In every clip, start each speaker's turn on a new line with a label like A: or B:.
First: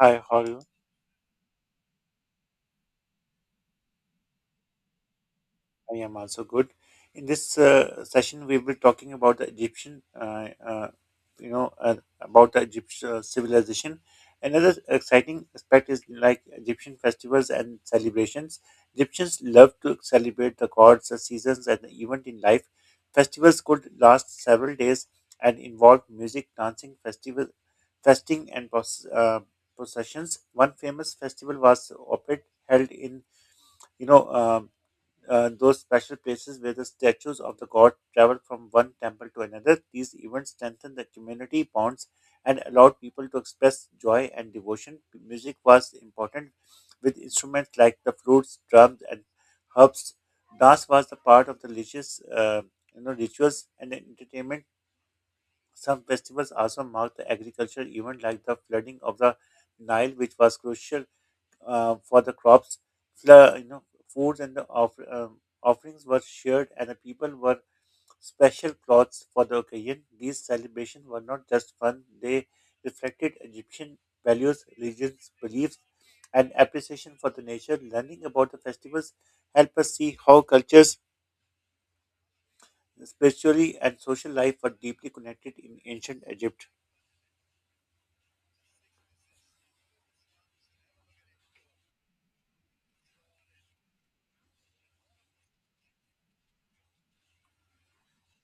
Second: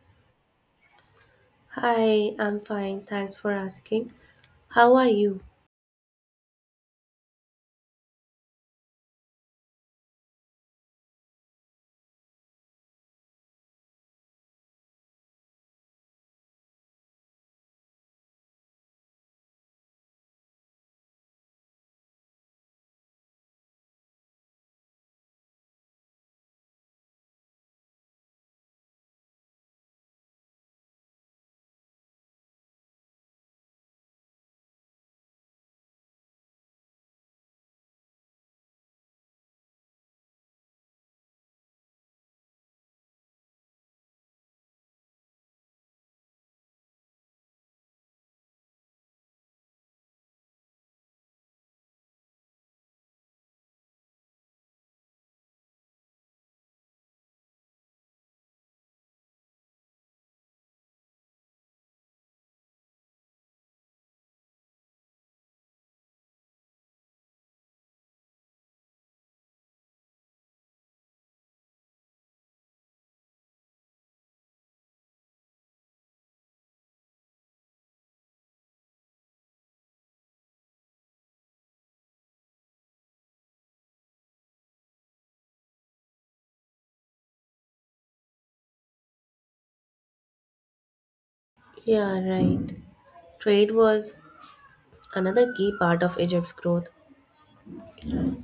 A: Hi, how are you?
B: Hi, I'm fine. Thanks for asking. How are you?
A: I am also good. In this session, we will be talking about the Egyptian, about the Egyptian civilization. Another exciting aspect is like Egyptian festivals and celebrations. Egyptians love to celebrate the gods, the seasons, and the event in life. Festivals could last several days and involve music, dancing, festing, and processions. One famous festival was Opet, held in you know. Um, those special places where the statues of the god travel from one temple to another. These events strengthen the community bonds and allowed people to express joy and devotion. Music was important with instruments like the flutes, drums, and harps. Dance was a part of the religious rituals and entertainment. Some festivals also marked the agricultural event, like the flooding of the Nile, which was crucial for the crops. Foods and the offerings were shared, and the people wore special clothes for the occasion. These celebrations were not just fun; they reflected Egyptian values, religions, beliefs, and appreciation for the nature. Learning about the festivals help us see how cultures, spiritually and social life, were deeply connected in ancient Egypt.
B: Yeah, right. Trade was another key part of Egypt's growth.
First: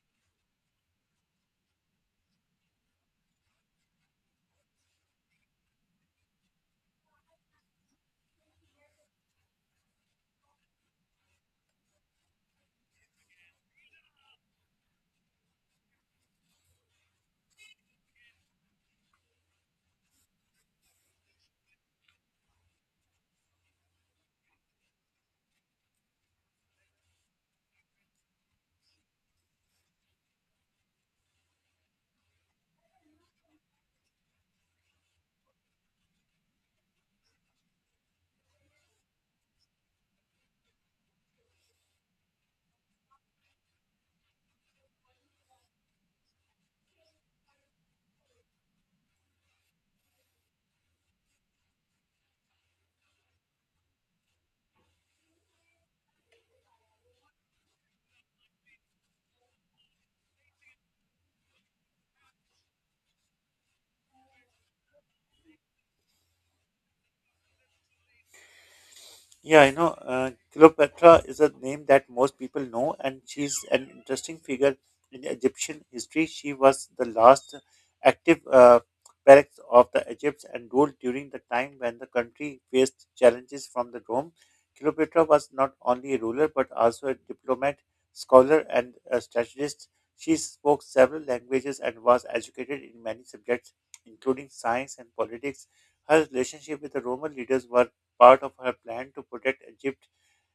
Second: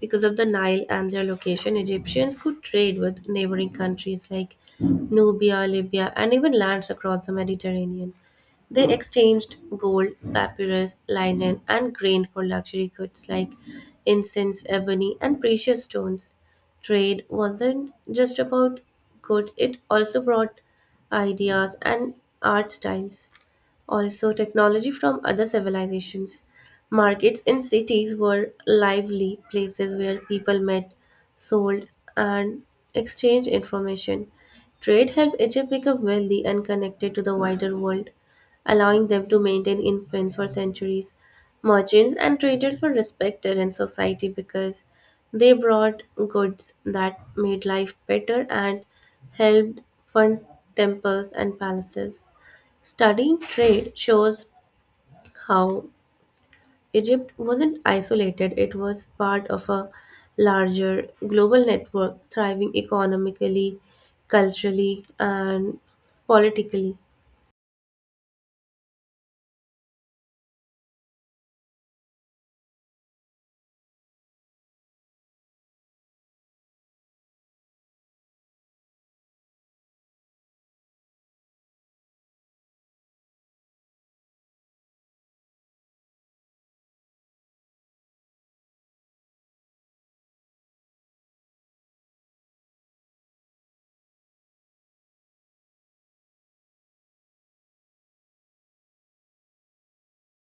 B: Because of the Nile and their location, Egyptians could trade with neighboring countries like Nubia, Libya, and even lands across the Mediterranean. They exchanged gold, papyrus, linen, and grain for luxury goods like incense, ebony, and precious stones. Trade wasn't just about goods, it also brought ideas and art styles. Also, technology from other civilizations. Markets in cities were lively places where people met, sold, and exchanged information. Trade helped Egypt become wealthy and connected to the wider world, allowing them to maintain influence for centuries. Merchants and traders were respected in society because they brought goods that made life better and helped fund temples and palaces. Studying trade shows how Egypt wasn't isolated, it was part of a larger global network thriving economically, culturally, and politically.
A: Yeah, Cleopatra is a name that most people know, and she's an interesting figure in Egyptian history. She was the last active pharaoh of the Egypt and ruled during the time when the country faced challenges from the Rome. Cleopatra was not only a ruler but also a diplomat, scholar, and a strategist. She spoke several languages and was educated in many subjects, including science and politics. Her relationship with the Roman leaders were part of her plan to protect Egypt's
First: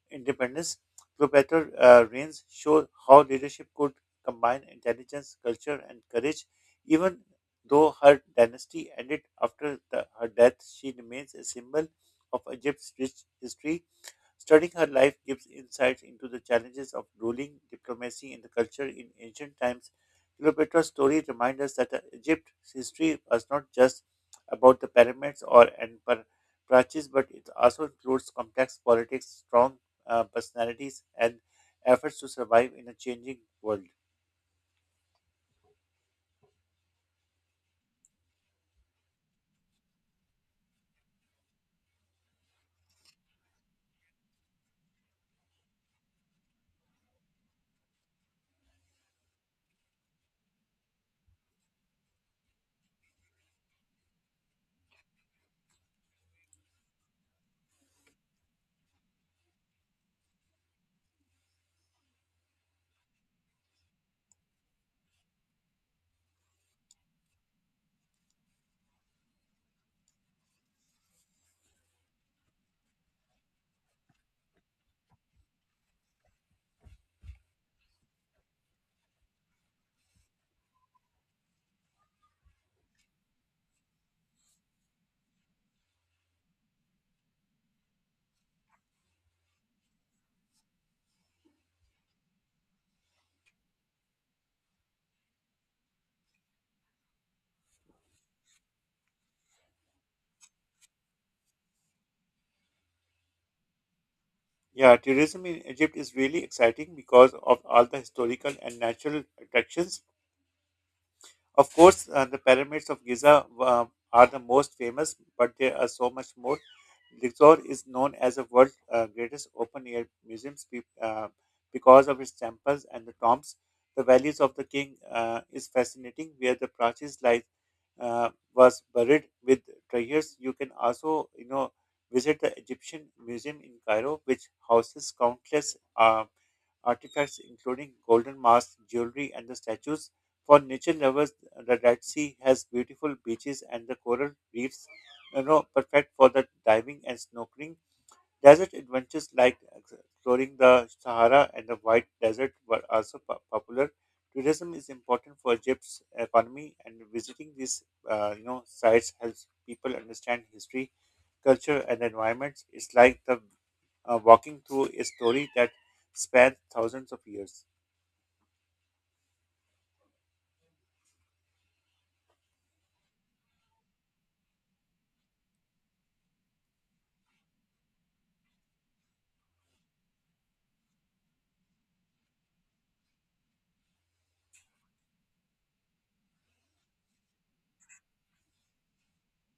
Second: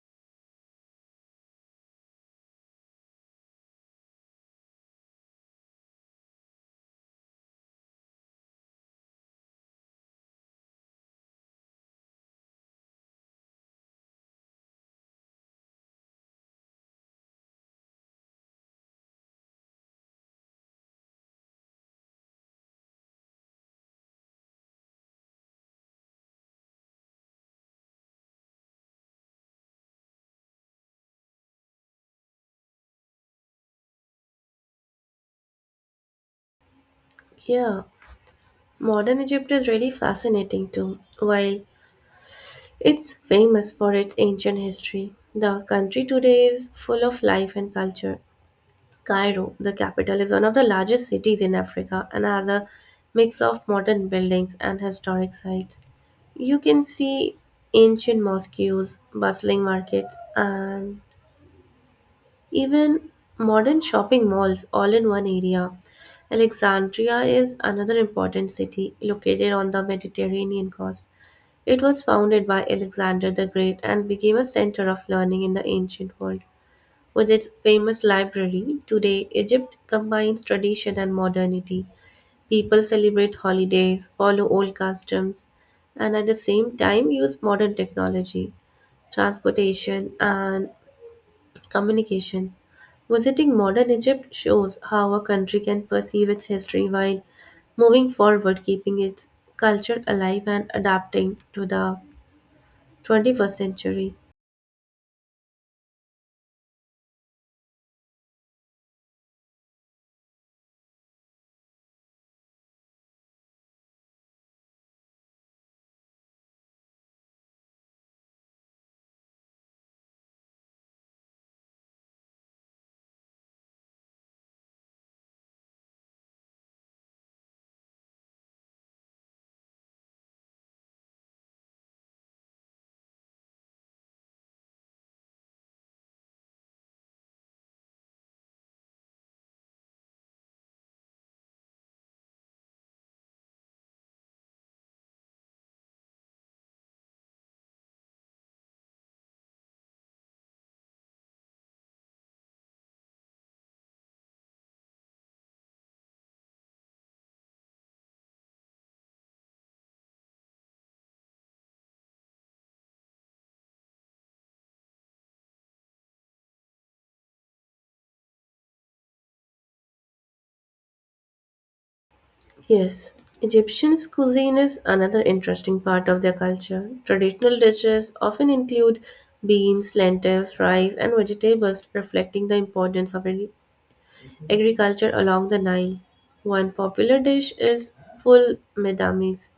A: independence. Cleopatra reigns show how leadership could combine intelligence, culture, and courage. Even though her dynasty ended after her death, she remains a symbol of Egypt's rich history. Studying her life gives insights into the challenges of ruling, diplomacy, and the culture in ancient times. Cleopatra's story reminds us that Egypt's history was not just about the pyramids or Praxis, but it also includes complex politics, strong personalities, and efforts to survive in a changing world.
B: Yeah, modern Egypt is really fascinating too. While it's famous for its ancient history, the country today is full of life and culture. Cairo, the capital, is one of the largest cities in Africa and has a mix of modern buildings and historic sites. You can see ancient mosques, bustling markets, and even modern shopping malls all in one area. Alexandria is another important city located on the Mediterranean coast. It was founded by Alexander the Great and became a center of learning in the ancient world. With its famous library, today Egypt combines tradition and modernity. People celebrate holidays, follow old customs, and at the same time use modern technology, transportation, and communication. Visiting modern Egypt shows how a country can perceive its history while moving forward, keeping its culture alive and adapting to the 21st century.
A: Yeah, tourism in Egypt is really exciting because of all the historical and natural attractions. Of course, the pyramids of Giza are the most famous, but there are so much more. Luxor is known as the world's greatest open-air museum because of its temples and the tombs. The valleys of the king is fascinating, where the Prachi's life uh, was buried with treasures. You can also, you know, visit the Egyptian Museum in Cairo, which houses countless artifacts including golden masks, jewelry, and the statues. For nature lovers, the Red Sea has beautiful beaches and the coral reefs, you know, perfect for the diving and snorkeling. Desert adventures like exploring the Sahara and the White Desert were also popular. Tourism is important for Egypt's economy, and visiting these you know sites helps people understand history, culture, and environments. It's like the walking through a story that spans thousands of years.
B: Yes, Egyptian cuisine is another interesting part of their culture. Traditional dishes often include beans, lentils, rice, and vegetables, reflecting the importance of agriculture along the Nile. One popular dish is full medamis,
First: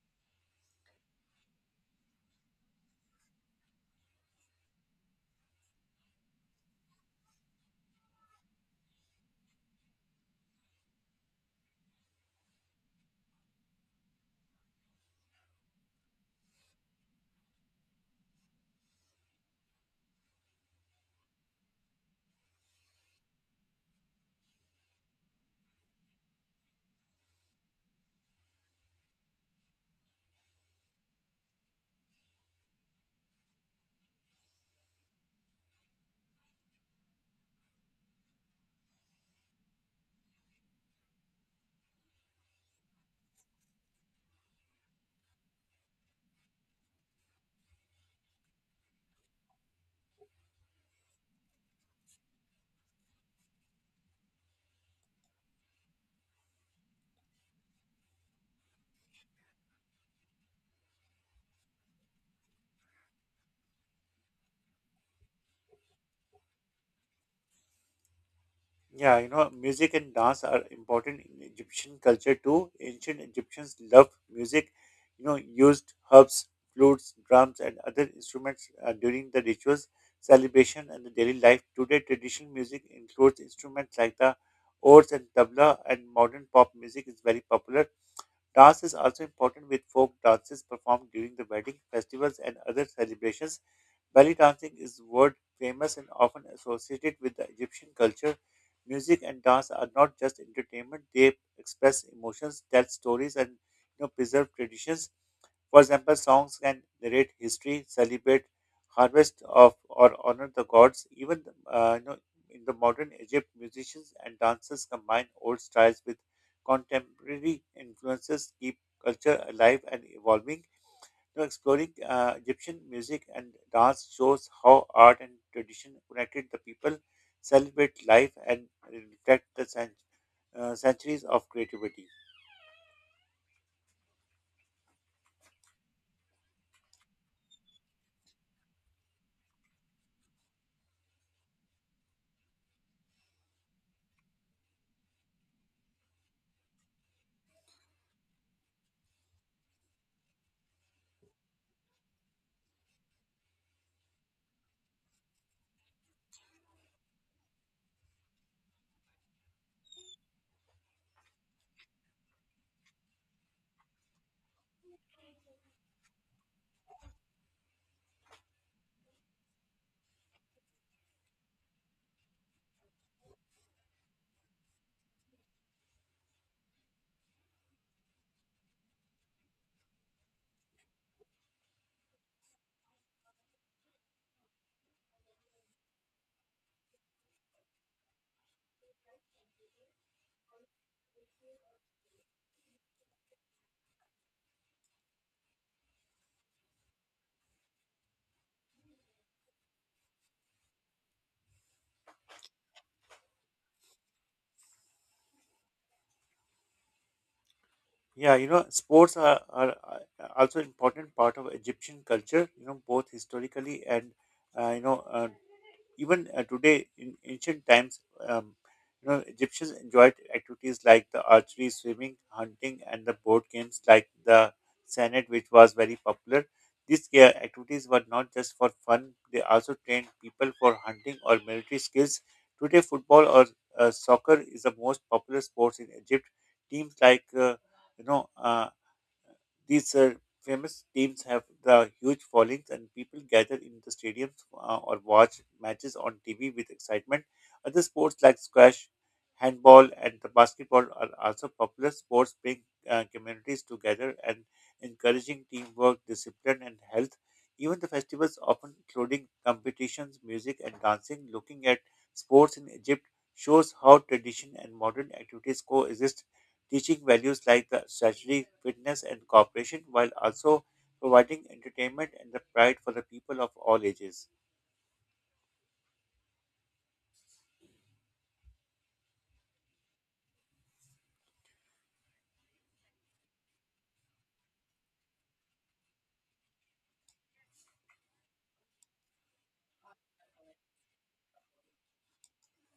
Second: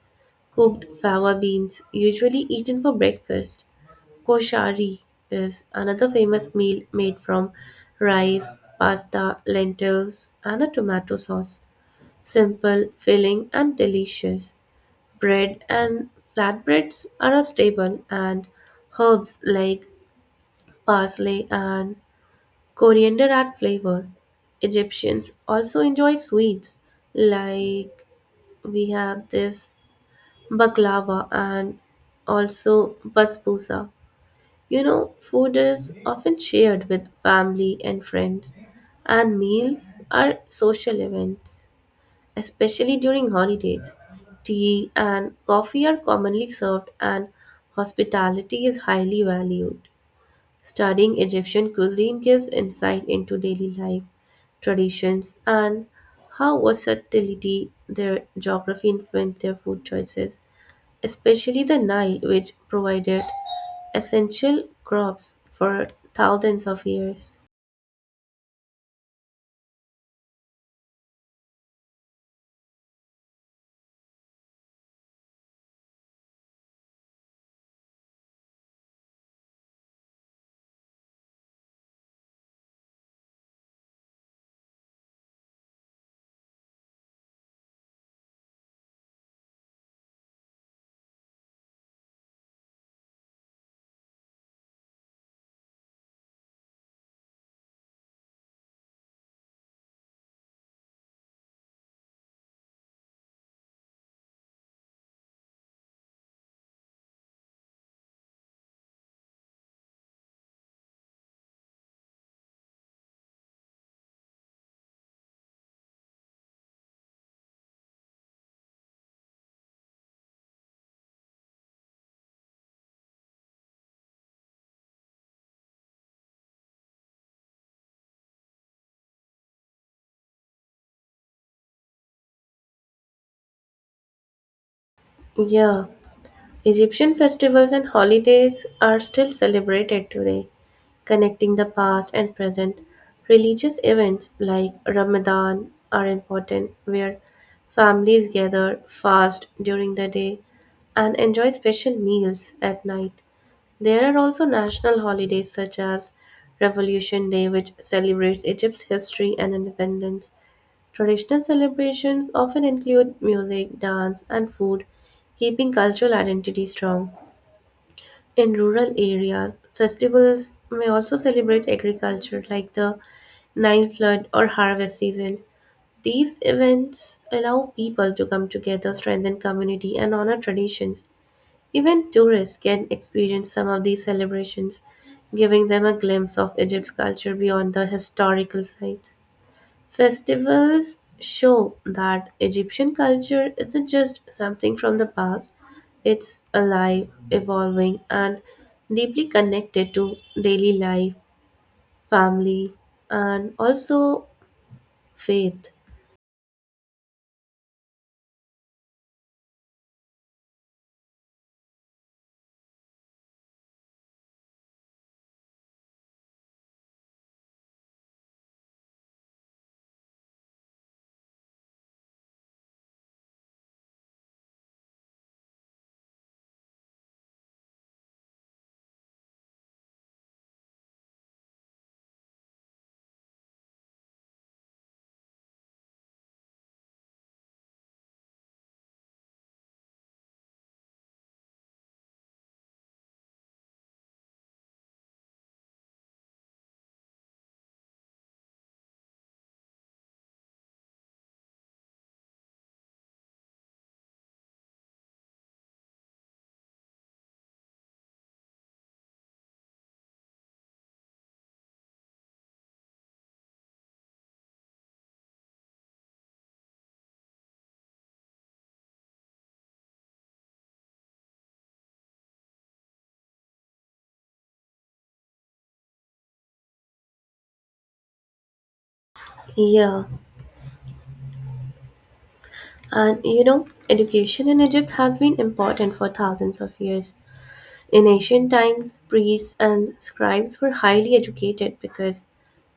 B: cooked fava beans, usually eaten for breakfast. Koshari is another famous meal made from rice, pasta, lentils, and a tomato sauce. Simple, filling, and delicious. Bread and flatbreads are a staple, and herbs like parsley and coriander add flavor. Egyptians also enjoy sweets, like we have this baklava and also basbousa. You know, food is often shared with family and friends, and meals are social events, especially during holidays. Tea and coffee are commonly served, and hospitality is highly valued. Studying Egyptian cuisine gives insight into daily life, traditions, and how versatility their geography influenced their food choices, especially the Nile, which provided essential crops for thousands of years.
A: Yeah, you know, music and dance are important in Egyptian culture too. Ancient Egyptians loved music, you know, used herbs, flutes, drums, and other instruments during the rituals, celebration, and the daily life. Today, traditional music includes instruments like the oud and tabla, and modern pop music is very popular. Dance is also important with folk dances performed during the wedding, festivals, and other celebrations. Belly dancing is world famous and often associated with the Egyptian culture. Music and dance are not just entertainment, they express emotions, tell stories, and you know, preserve traditions. For example, songs can narrate history, celebrate harvest of or honor the gods. Even you know, in the modern Egypt, musicians and dancers combine old styles with contemporary influences, keep culture alive and evolving. Now, exploring Egyptian music and dance shows how art and tradition connected the people, celebrate life, and reflect the centuries of creativity.
B: Yeah. Egyptian festivals and holidays are still celebrated today, connecting the past and present. Religious events like Ramadan are important, where families gather, fast during the day, and enjoy special meals at night. There are also national holidays such as Revolution Day, which celebrates Egypt's history and independence. Traditional celebrations often include music, dance, and food, keeping cultural identity strong. In rural areas, festivals may also celebrate agriculture like the Nile flood or harvest season. These events allow people to come together, strengthen community, and honor traditions. Even tourists can experience some of these celebrations, giving them a glimpse of Egypt's culture beyond the historical sites. Festivals show that Egyptian culture isn't just something from the past, it's alive, evolving, and deeply connected to daily life, family, and also faith.
A: Yeah, you know, sports are also important part of Egyptian culture. You know, both historically and you know Even today, in ancient times, um, you know, Egyptians enjoyed activities like the archery, swimming, hunting, and the board games like the senet, which was very popular. These activities were not just for fun; they also trained people for hunting or military skills. Today, football or soccer is the most popular sports in Egypt. Teams like you know. These Famous teams have the huge followings, and people gather in the stadiums or watch matches on TV with excitement. Other sports like squash, handball, and the basketball are also popular sports, bring communities together and encouraging teamwork, discipline, and health. Even the festivals, often including competitions, music, and dancing, looking at sports in Egypt shows how tradition and modern activities coexist teaching values like the strategy, fitness, and cooperation, while also providing entertainment and the pride for the people of all ages.
B: Yeah, and you know, education in Egypt has been important for thousands of years. In ancient times, priests and scribes were highly educated because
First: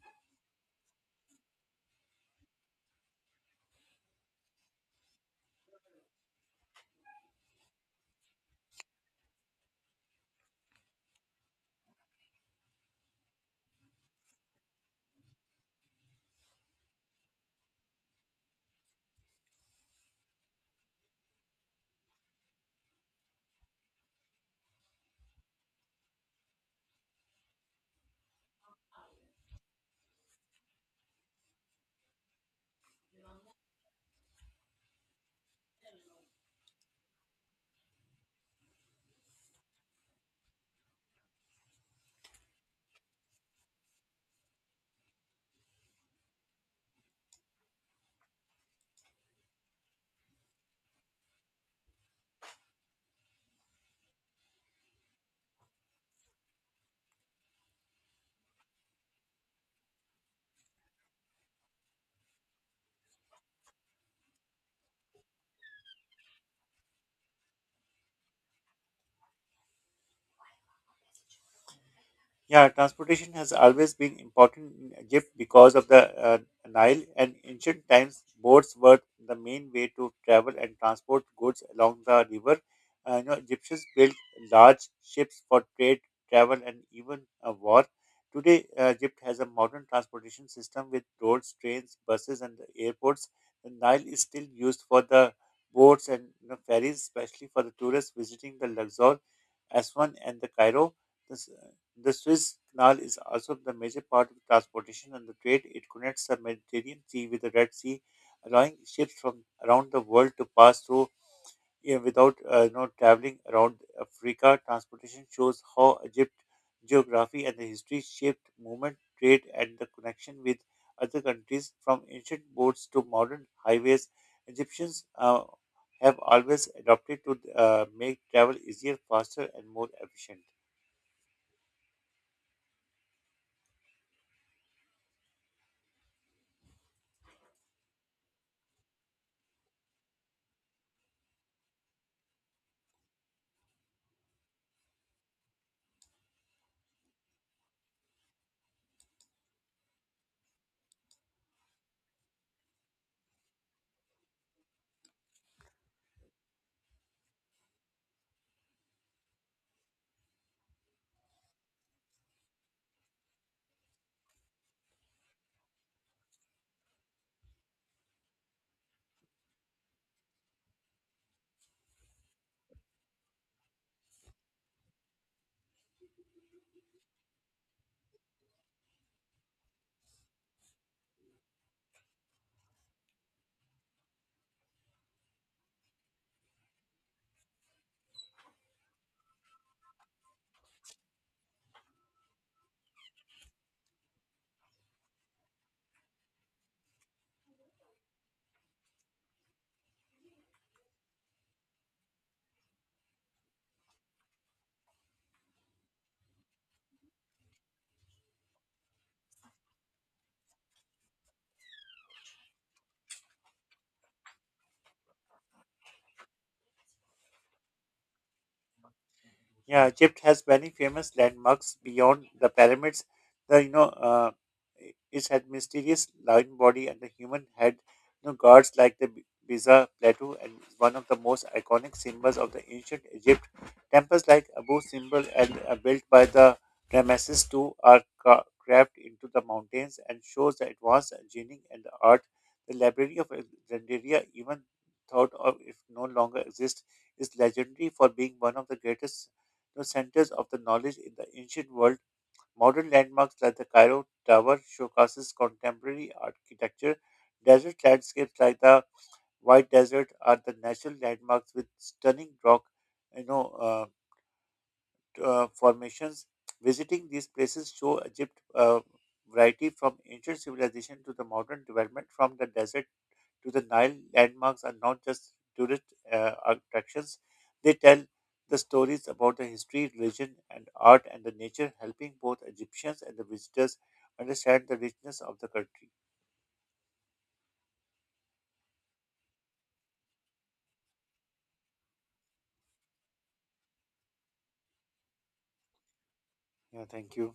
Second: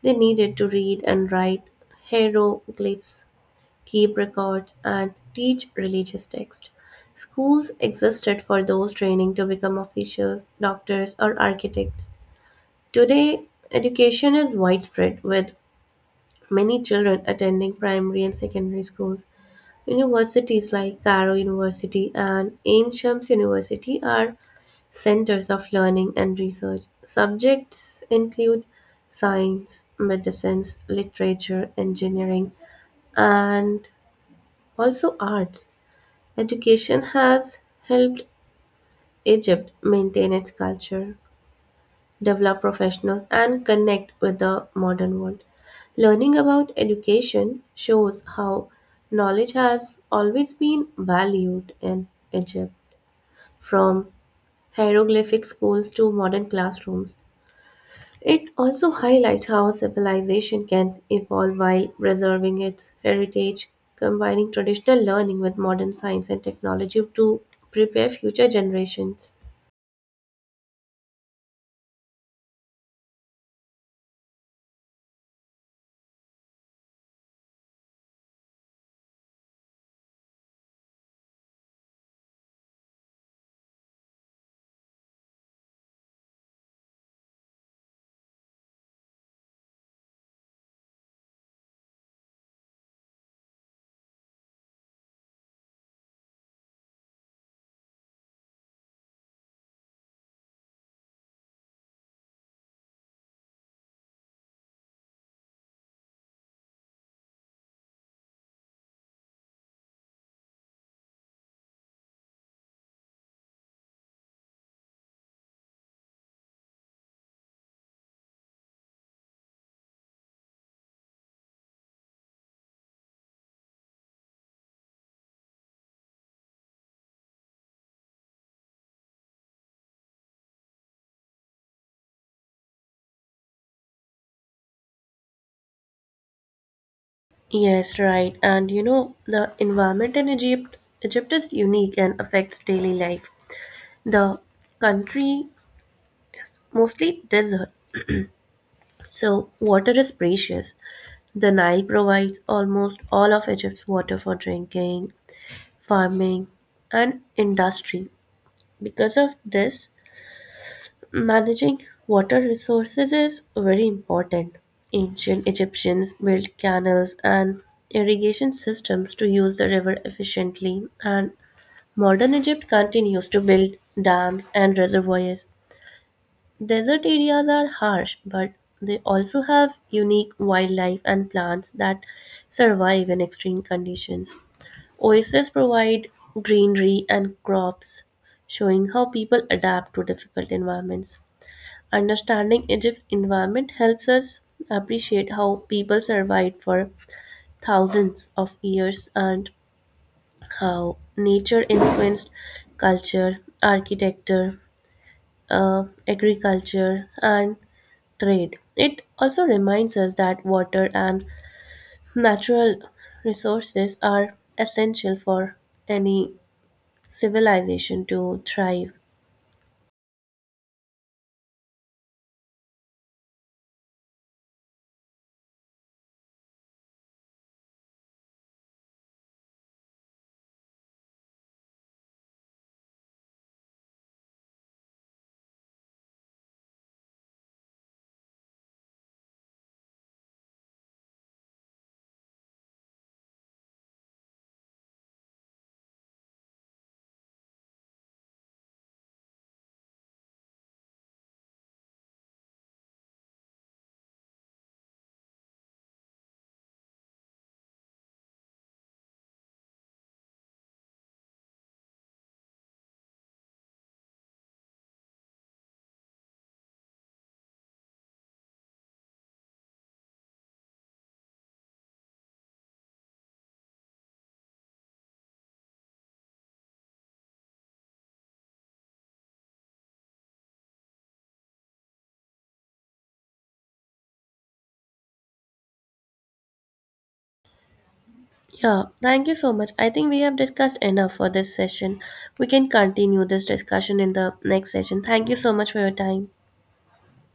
B: they needed to read and write hieroglyphs, keep records, and teach religious texts. Schools existed for those training to become officials, doctors, or architects. Today, education is widespread, with many children attending primary and secondary schools. Universities like Cairo University and Ain Shams University are centers of learning and research. Subjects include science, medicines, literature, engineering, and also arts. Education has helped Egypt maintain its culture, develop professionals, and connect with the modern world. Learning about education shows how knowledge has always been valued in Egypt, from hieroglyphic schools to modern classrooms. It also highlights how a civilization can evolve while preserving its heritage, combining traditional learning with modern science and technology to prepare future generations.
A: Yeah, transportation has always been important in Egypt because of the Nile. And ancient times, boats were the main way to travel and transport goods along the river. You know, Egyptians built large ships for trade, travel, and even war. Today, Egypt has a modern transportation system with roads, trains, buses, and airports. The Nile is still used for the boats and you know, ferries, especially for the tourists visiting the Luxor, Aswan, and the Cairo. The Suez Canal is also the major part of transportation and the trade. It connects the Mediterranean Sea with the Red Sea, allowing ships from around the world to pass through you know, without you know, traveling around Africa. Transportation shows how Egypt geography and the history shaped movement, trade, and the connection with other countries from ancient boats to modern highways. Egyptians have always adopted to make travel easier, faster, and more efficient.
B: Yes, right. And you know, the environment in Egypt, Egypt is unique and affects daily life. The country is mostly desert, so water is precious. The Nile provides almost all of Egypt's water for drinking, farming, and industry. Because of this, managing water resources is very important. Ancient Egyptians built canals and irrigation systems to use the river efficiently, and modern Egypt continues to build dams and reservoirs. Desert areas are harsh, but they also have unique wildlife and plants that survive in extreme conditions. Oases provide greenery and crops, showing how people adapt to difficult environments. Understanding Egypt's environment helps us appreciate how people survived for thousands of years and how nature influenced culture, architecture, agriculture, and trade. It also reminds us that water and natural resources are essential for any civilization to thrive.
A: Yeah, Egypt has many famous landmarks beyond the pyramids. The you know, I- It had mysterious lion body and the human head. You know, gods like the Giza plateau and is one of the most iconic symbols of the ancient Egypt. Temples like Abu Simbel and built by the Ramesses II are carved into the mountains and shows the advanced engineering and the art. The Library of Alexandria, even thought of if no longer exists, is legendary for being one of the greatest the centers of the knowledge in the ancient world. Modern landmarks like the Cairo Tower showcases contemporary architecture. Desert landscapes like the White Desert are the national landmarks with stunning rock, you know, uh, formations. Visiting these places show Egypt variety from ancient civilization to the modern development, from the desert to the Nile, landmarks are not just tourist attractions, they tell the stories about the history, religion, and art and the nature, helping both Egyptians and the visitors understand the richness of the country.
B: Yeah, thank you so much. I think we have discussed enough for this session. We can continue this discussion in the next session. Thank you so much for your time.
A: Yeah, thank you.